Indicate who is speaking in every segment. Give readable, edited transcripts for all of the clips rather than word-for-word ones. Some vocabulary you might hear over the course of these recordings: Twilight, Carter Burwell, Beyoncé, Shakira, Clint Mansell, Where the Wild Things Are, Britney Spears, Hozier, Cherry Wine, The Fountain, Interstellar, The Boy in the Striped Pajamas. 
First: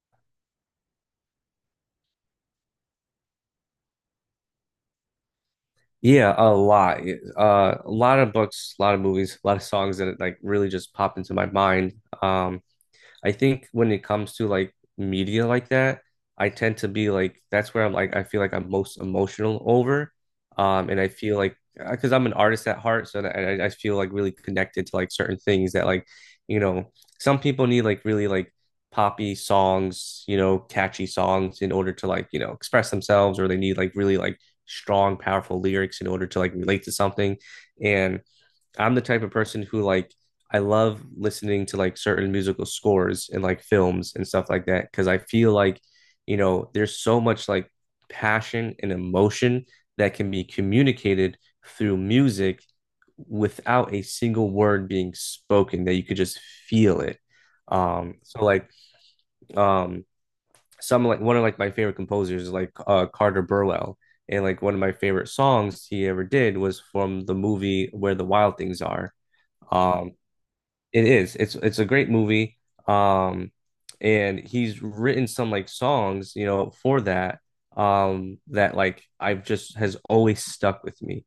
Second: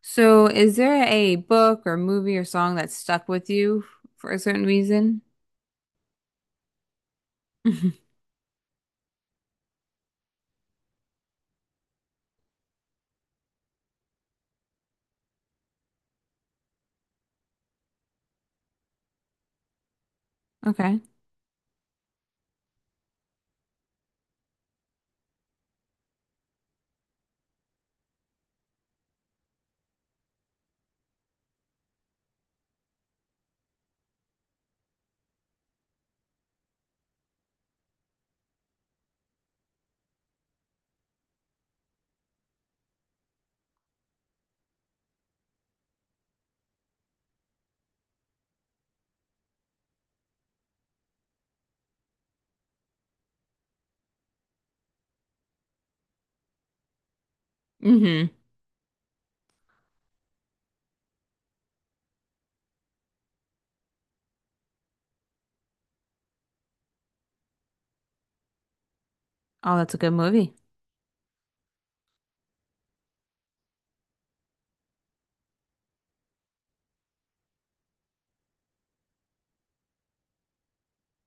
Speaker 1: So, is there a book or movie or song that stuck with you for a certain reason?
Speaker 2: Yeah, a lot. A
Speaker 1: Mhm.
Speaker 2: lot of books, a lot of movies, a lot of songs that like really just popped into my mind. Um, I think when it comes to like media like that, I tend to be like that's where I'm like I feel like I'm most emotional over. And
Speaker 1: Okay.
Speaker 2: I feel like because I'm an artist at heart, so that I feel like really connected to like certain things that like, you know, some people need like really like poppy songs, catchy songs in order to like, express themselves, or they need like really like strong, powerful lyrics in order to like relate to something. And I'm the type of person who like I love listening to like certain musical scores and like films and stuff like that because I feel like, there's so much like passion and emotion that can be communicated through music without a single word being spoken that you could just feel it. Um,
Speaker 1: hmm
Speaker 2: so like um some like one of like my favorite composers is like Carter Burwell. And like one of my favorite songs he ever did was from the movie Where the Wild Things Are
Speaker 1: Oh, that's a good
Speaker 2: um,
Speaker 1: movie.
Speaker 2: it is. It's a great movie. Um, and he's written some like songs, for that. That like I've just has always stuck with me.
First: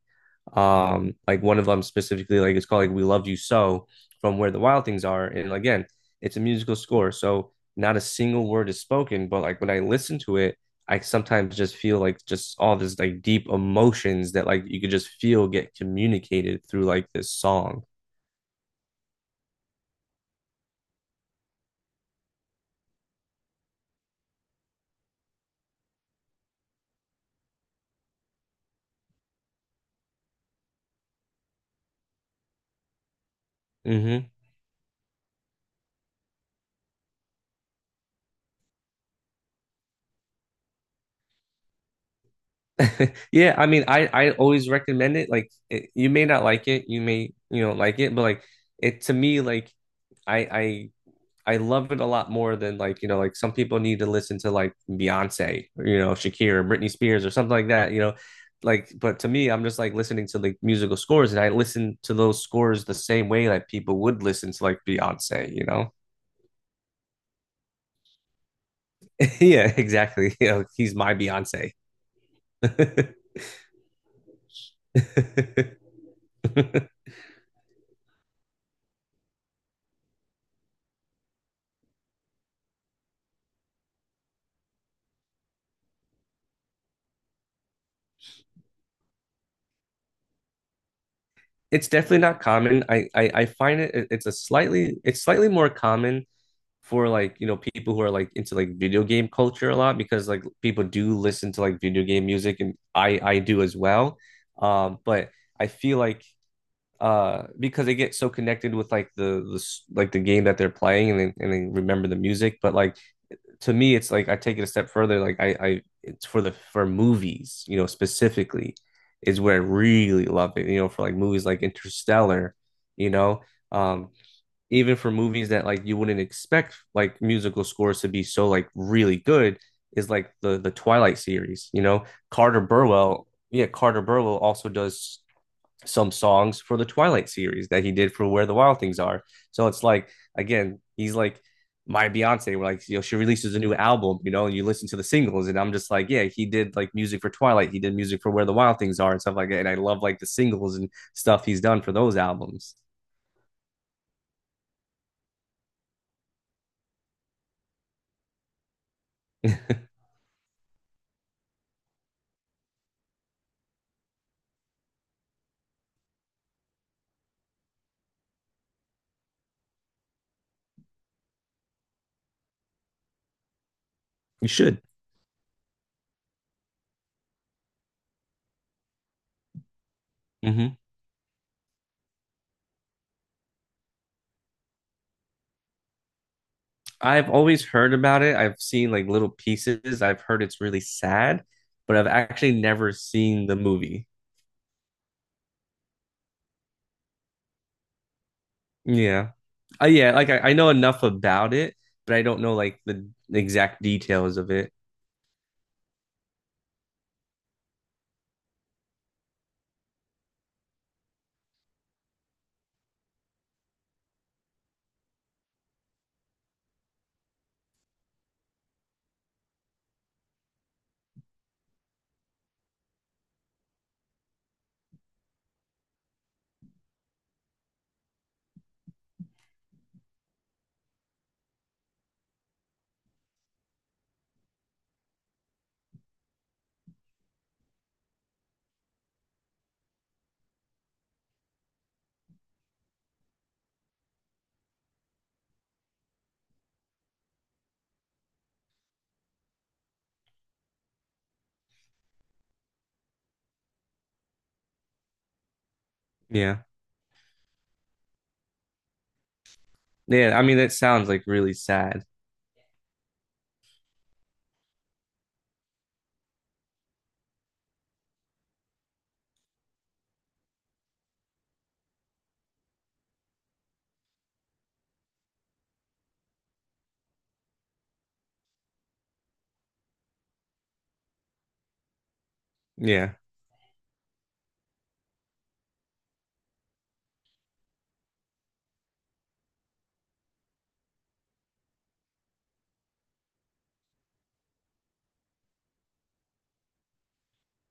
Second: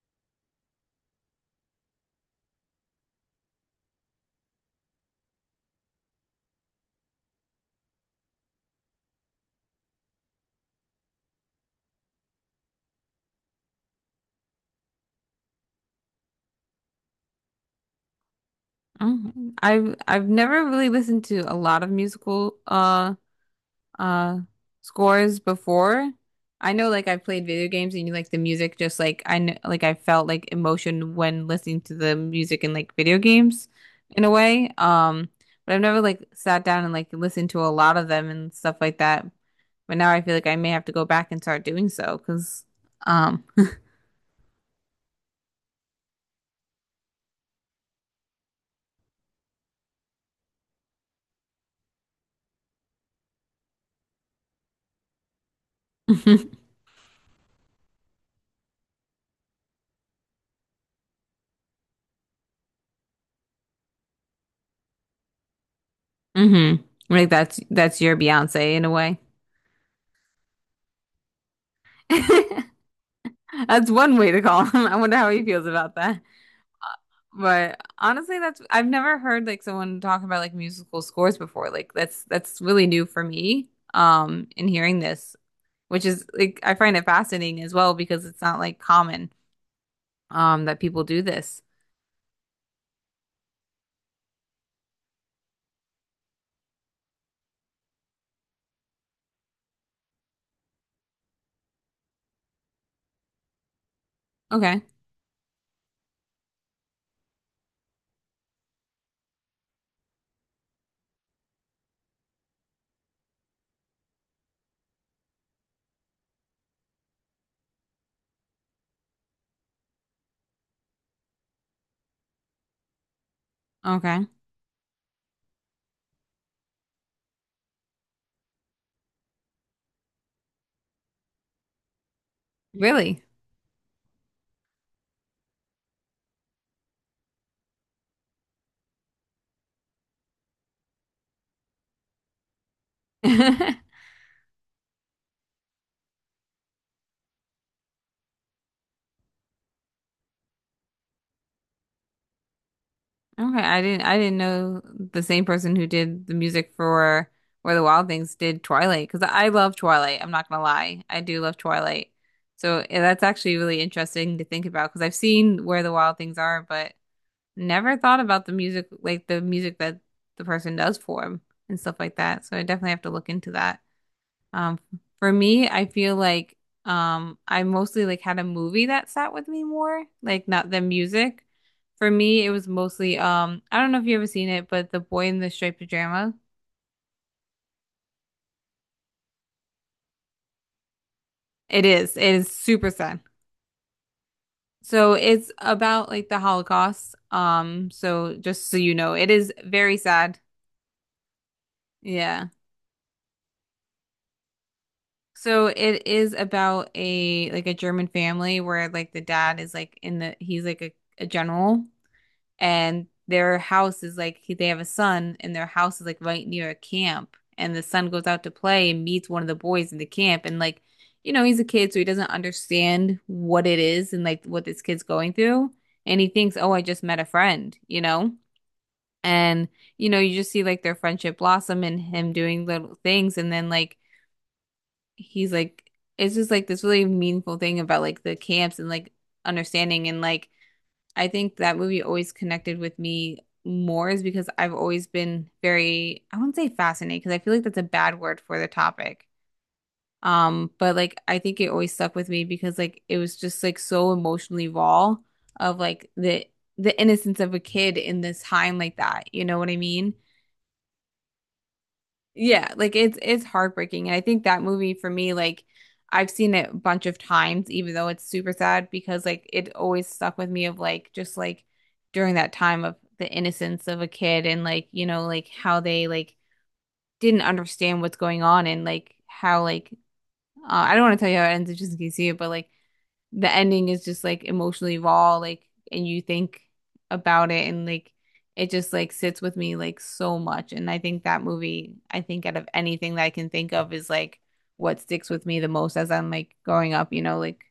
Speaker 2: Like one of them specifically, like it's called like "We Loved You So" from Where the Wild Things Are, and again, it's a musical score, so not a single word is spoken. But like when I listen to it, I sometimes just feel like just all this like deep emotions that like you could just feel get communicated through like this song.
Speaker 1: Oh, I've never really listened to a lot of musical uh scores before. I know, like, I've played video games and you like the music, just like I know like I felt like emotion when listening to the music in like video games in a
Speaker 2: Mm-hmm.
Speaker 1: way. But I've never like sat down and like listened to a lot of them and stuff like that. But now I feel like I may have to go back and start doing so because, um,
Speaker 2: Yeah, I mean, I always recommend it. Like, it, you may not like it, you may like it, but like it to me, like I I I love it a lot more than like like some people need to listen to like Beyonce, or, Shakira, Britney Spears, or something like that. Like but to me, I'm just like listening to like musical scores, and I listen to those scores the same way that people would listen to like Beyonce.
Speaker 1: hmm like that's your Beyonce in a way.
Speaker 2: Yeah, exactly. He's my Beyonce.
Speaker 1: That's one way to call him. I wonder how he feels about that. But honestly, that's I've never heard like someone talk about like musical scores before. Like that's really new for me. In hearing this, which is like I find it fascinating as well because it's not like common that people do this.
Speaker 2: It's definitely not common. I find it's slightly more common for like people who are like into like video game culture a lot because like people do listen to like video game music and I do as well.
Speaker 1: Okay.
Speaker 2: But I feel like because they get so connected with like like the game that they're playing and they remember the music, but like to me it's like I take it a step further like I it's for movies, specifically, is where I really love it, for like movies like Interstellar. you know um
Speaker 1: Okay.
Speaker 2: Even for movies that like you wouldn't expect like musical scores to be so like really good is like the Twilight series. Carter
Speaker 1: Really?
Speaker 2: Burwell, yeah, Carter Burwell also does some songs for the Twilight series that he did for Where the Wild Things Are. So it's like again, he's like my Beyonce, where like she releases a new album, and you listen to the singles, and I'm just like, yeah, he did like music for Twilight, he did music for Where the Wild Things Are and stuff like that, and I love like the singles and stuff he's done for those albums.
Speaker 1: Okay, I didn't know the same person who did the music for Where the Wild Things did Twilight, because I
Speaker 2: You
Speaker 1: love Twilight. I'm not gonna lie, I do love Twilight. So yeah, that's actually really interesting to think about because I've seen Where the Wild Things Are, but never thought about the music, like the music that the person does for him and stuff like that. So I definitely have to look into that. Um,
Speaker 2: should.
Speaker 1: for me, I feel like I mostly like had a movie that sat with me more, like not
Speaker 2: Mm-hmm.
Speaker 1: the music. For me, it was mostly I don't know if you ever seen it, but The Boy in the Striped Pajama.
Speaker 2: I've always heard about it. I've seen like little pieces. I've heard it's really sad,
Speaker 1: It
Speaker 2: but I've
Speaker 1: is. It is
Speaker 2: actually
Speaker 1: super
Speaker 2: never
Speaker 1: sad.
Speaker 2: seen the movie.
Speaker 1: So it's about like the Holocaust. So just so you know, it
Speaker 2: Yeah.
Speaker 1: is
Speaker 2: Uh,
Speaker 1: very
Speaker 2: yeah, like
Speaker 1: sad.
Speaker 2: I know enough about it, but I don't
Speaker 1: Yeah.
Speaker 2: know like the exact details of it.
Speaker 1: So it is about a like a German family where like the dad is like in the he's like a general, and their house is like they have a son and their house is like right near a camp, and the son goes out to play and meets one of the boys in the camp, and like you know he's a kid, so he doesn't understand what it is and like what this kid's going through, and he thinks, oh, I just met a friend, you know. And you know, you just see like their friendship blossom and him doing little things, and then like he's like it's just like this really meaningful thing about like the camps and like understanding and like I think that movie always connected with me more is because I've always been very, I wouldn't say fascinated because I feel like that's a bad word for the topic. But like I think it always stuck with me because like it was just like so emotionally raw of like the
Speaker 2: Yeah.
Speaker 1: the innocence of a kid in this time like that. You know what I mean?
Speaker 2: Yeah, I mean that sounds like really sad.
Speaker 1: Yeah, like it's heartbreaking. And I think that movie for me, like I've seen it a bunch of times, even though it's super sad, because like it always stuck with me of like just like during that time of the innocence of a kid, and like, you know, like how they like didn't understand what's going on and like how like I don't want to tell you how it ends just in case you see it, but like
Speaker 2: Yeah.
Speaker 1: the ending is just like emotionally raw, like, and you think about it and like it just like sits with me like so much. And I think that movie, I think out of anything that I can think of is like what sticks with me the most as I'm like growing up, you know, like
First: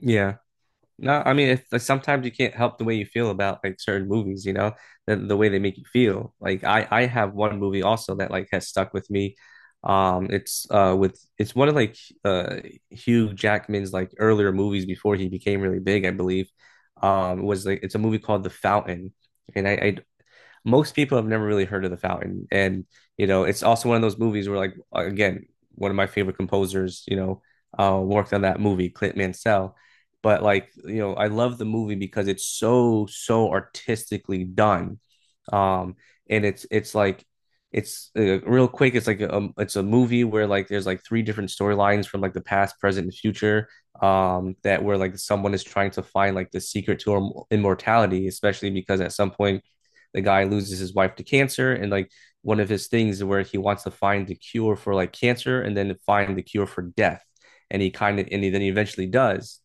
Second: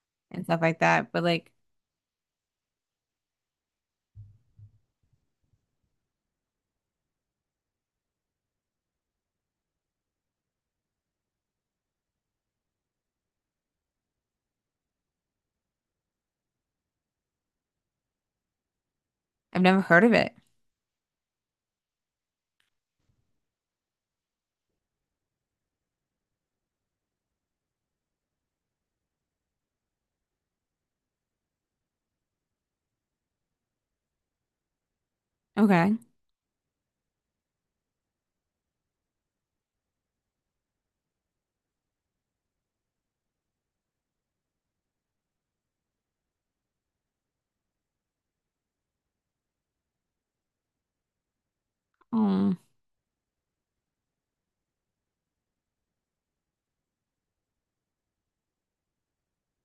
Speaker 2: Yeah.
Speaker 1: and stuff like that.
Speaker 2: No,
Speaker 1: But
Speaker 2: I mean
Speaker 1: like
Speaker 2: if like, sometimes you can't help the way you feel about like certain movies, the way they make you feel. Like I have one movie also that like has stuck with me. It's one of like uh Hugh Jackman's like earlier movies before he became really big, I believe. Was like it's a movie called The Fountain,
Speaker 1: I've
Speaker 2: and
Speaker 1: never heard of it.
Speaker 2: most people have never really heard of The Fountain. And it's also one of those movies where like again one of my favorite composers, worked on that movie, Clint Mansell. But like I love the movie because it's so so artistically done.
Speaker 1: Okay.
Speaker 2: Um and it's like it's Real quick it's like a, it's a movie where like there's like three different storylines from like the past, present and future, that where like someone is trying to find like the secret to immortality, especially because at some point the guy loses his wife to cancer, and like
Speaker 1: Oh.
Speaker 2: one of his things where he wants to find the cure for like cancer and then find the cure for death, and he kind of and he, then he eventually does.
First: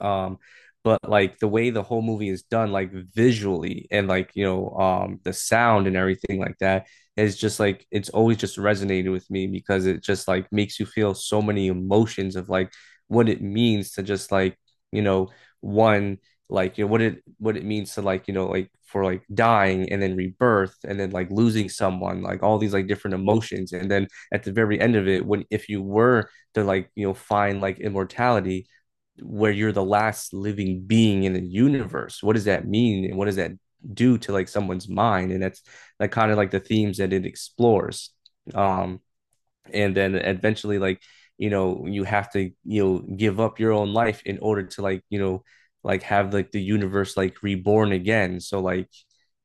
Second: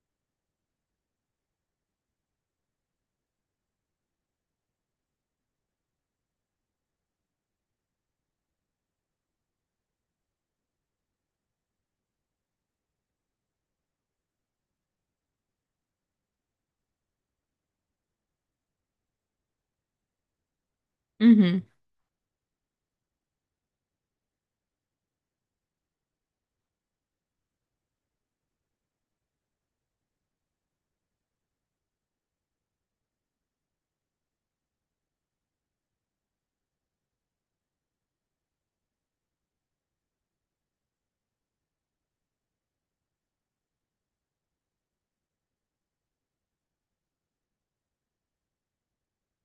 Speaker 2: Um, but like the way the whole movie is done, like visually and like the sound and everything like that, is just like it's always just resonated with me because it just like makes you feel so many emotions of like what it means to just like, you know one, like what it means to like, like for like dying and then rebirth and then like
Speaker 1: Mm-hmm.
Speaker 2: losing someone, like all these like different emotions, and then at the very end of it when if you were to like find like immortality where you're the last living being in the universe, what does that mean and what does that do to like someone's mind? And that's like kind of like the themes that it explores. Um and Then eventually like, you have to give up your own life in order to like, like have like the universe like reborn again. So like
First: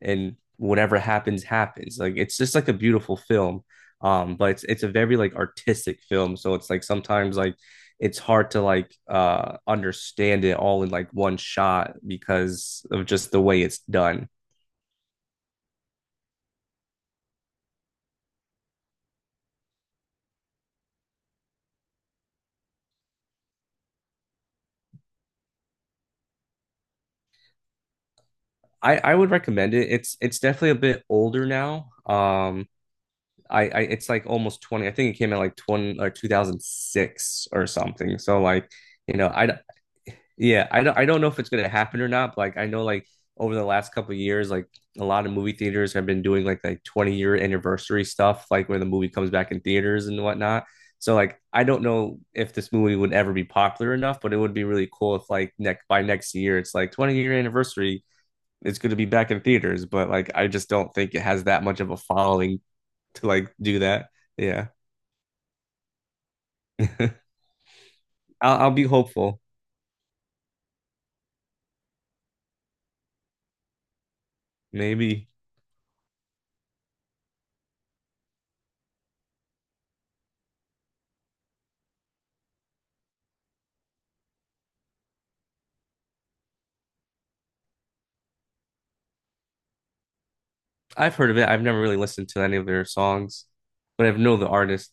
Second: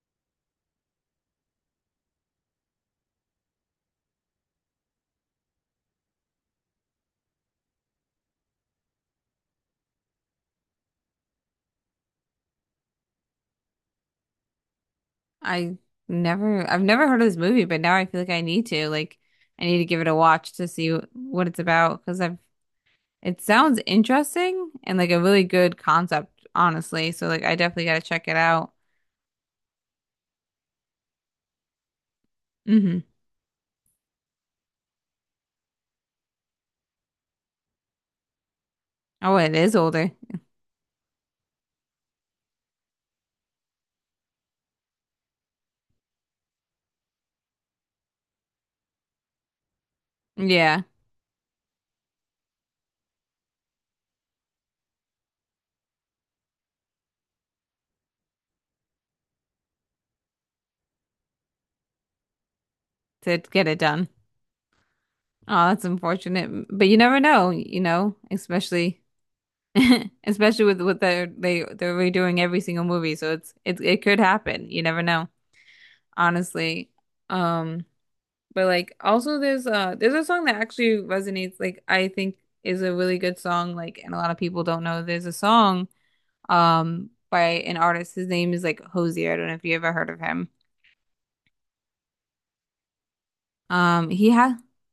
Speaker 2: and whatever happens happens, like it's just like a beautiful film. But It's a very like artistic film, so it's like sometimes like it's hard to like understand it all in like one shot because of just the way it's done.
Speaker 1: I I've never heard of this movie, but now I feel like I need to. Like I need to give it a watch to see what it's about because I've it sounds interesting and like a really good concept, honestly. So like I definitely gotta check it out.
Speaker 2: I would recommend it. It's definitely a bit older now. um
Speaker 1: hmm
Speaker 2: I, I it's like almost 20, I think it came out like 20 or 2006 or something. So like you know
Speaker 1: Oh, it
Speaker 2: I
Speaker 1: is older.
Speaker 2: yeah, I don't know if it's gonna happen or not. But like I know like over the last couple of years, like a lot of movie theaters have been doing like 20-year anniversary stuff, like when the movie comes back in theaters and whatnot.
Speaker 1: Yeah,
Speaker 2: So like I don't know if this movie would ever be popular enough, but it would be really cool if like next by next year it's like 20-year anniversary, it's gonna be back in theaters. But like I just don't think it has that much of a following to
Speaker 1: to
Speaker 2: like
Speaker 1: get it
Speaker 2: do
Speaker 1: done.
Speaker 2: that. Yeah.
Speaker 1: Oh, that's unfortunate. But you
Speaker 2: I'll,
Speaker 1: never know, you know,
Speaker 2: I'll be
Speaker 1: especially
Speaker 2: hopeful.
Speaker 1: especially with what they're they're redoing every single movie. So it's it it could happen. You never know,
Speaker 2: Maybe.
Speaker 1: honestly. Um, but like also there's a song that actually resonates, like I think is a really good song, like, and a lot of people don't know there's a song by an artist. His name is like Hosier. I don't know if you ever heard of him.
Speaker 2: I've heard of it. I've never really listened to any of their songs, but I
Speaker 1: He
Speaker 2: know the
Speaker 1: has
Speaker 2: artist.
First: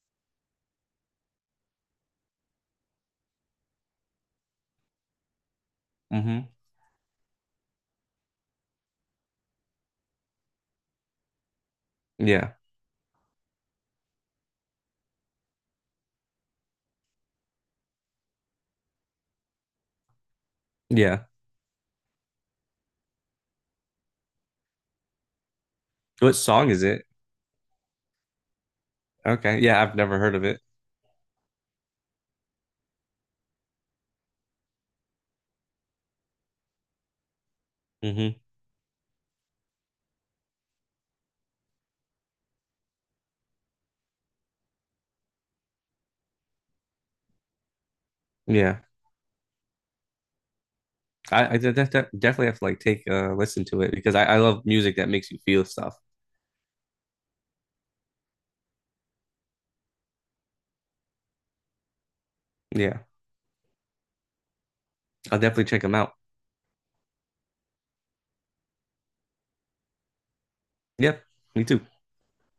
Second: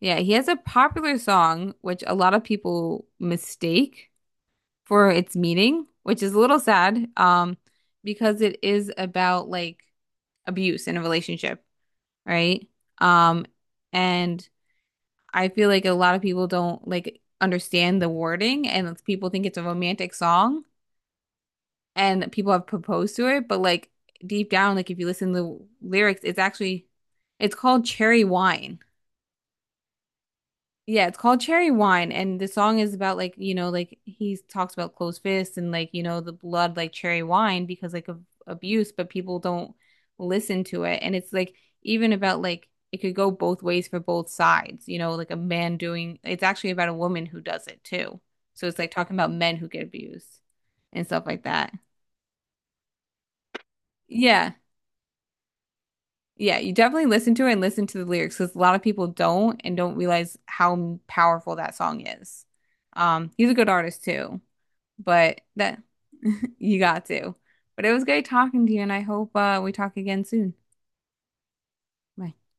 Speaker 1: Yeah, he has a popular song which a lot of people mistake for its meaning, which is a
Speaker 2: Hmm.
Speaker 1: little sad, because it is about like abuse in a relationship,
Speaker 2: Yeah.
Speaker 1: right? Um and I feel like a lot of people don't like understand the wording, and people think it's a romantic song,
Speaker 2: Yeah.
Speaker 1: and people have proposed to it, but like deep down, like if you listen to the lyrics,
Speaker 2: What
Speaker 1: it's
Speaker 2: song is
Speaker 1: actually
Speaker 2: it?
Speaker 1: it's called Cherry Wine.
Speaker 2: Okay. Yeah, I've never heard of it.
Speaker 1: Yeah, it's called Cherry Wine, and the song is about like you know like he talks about closed fists and like you know the blood like cherry wine because like of
Speaker 2: Hmm.
Speaker 1: abuse, but people don't listen to it, and it's like even about like it could go both ways for both sides, you know, like a man doing it's actually about a woman who does it too. So it's
Speaker 2: Yeah.
Speaker 1: like talking about men who get abused and stuff like
Speaker 2: I, I de
Speaker 1: that.
Speaker 2: de de- definitely have to like take a listen to it because I
Speaker 1: Yeah.
Speaker 2: love music that makes you feel stuff.
Speaker 1: Yeah, you definitely listen to it and listen to the lyrics because a lot of people don't and don't realize how powerful that song is.
Speaker 2: Yeah.
Speaker 1: He's a good artist too,
Speaker 2: I'll
Speaker 1: but
Speaker 2: definitely
Speaker 1: that
Speaker 2: check them out.
Speaker 1: you got to. But it was great talking to you, and I hope we talk again soon.
Speaker 2: Yep. Me too.
Speaker 1: Bye.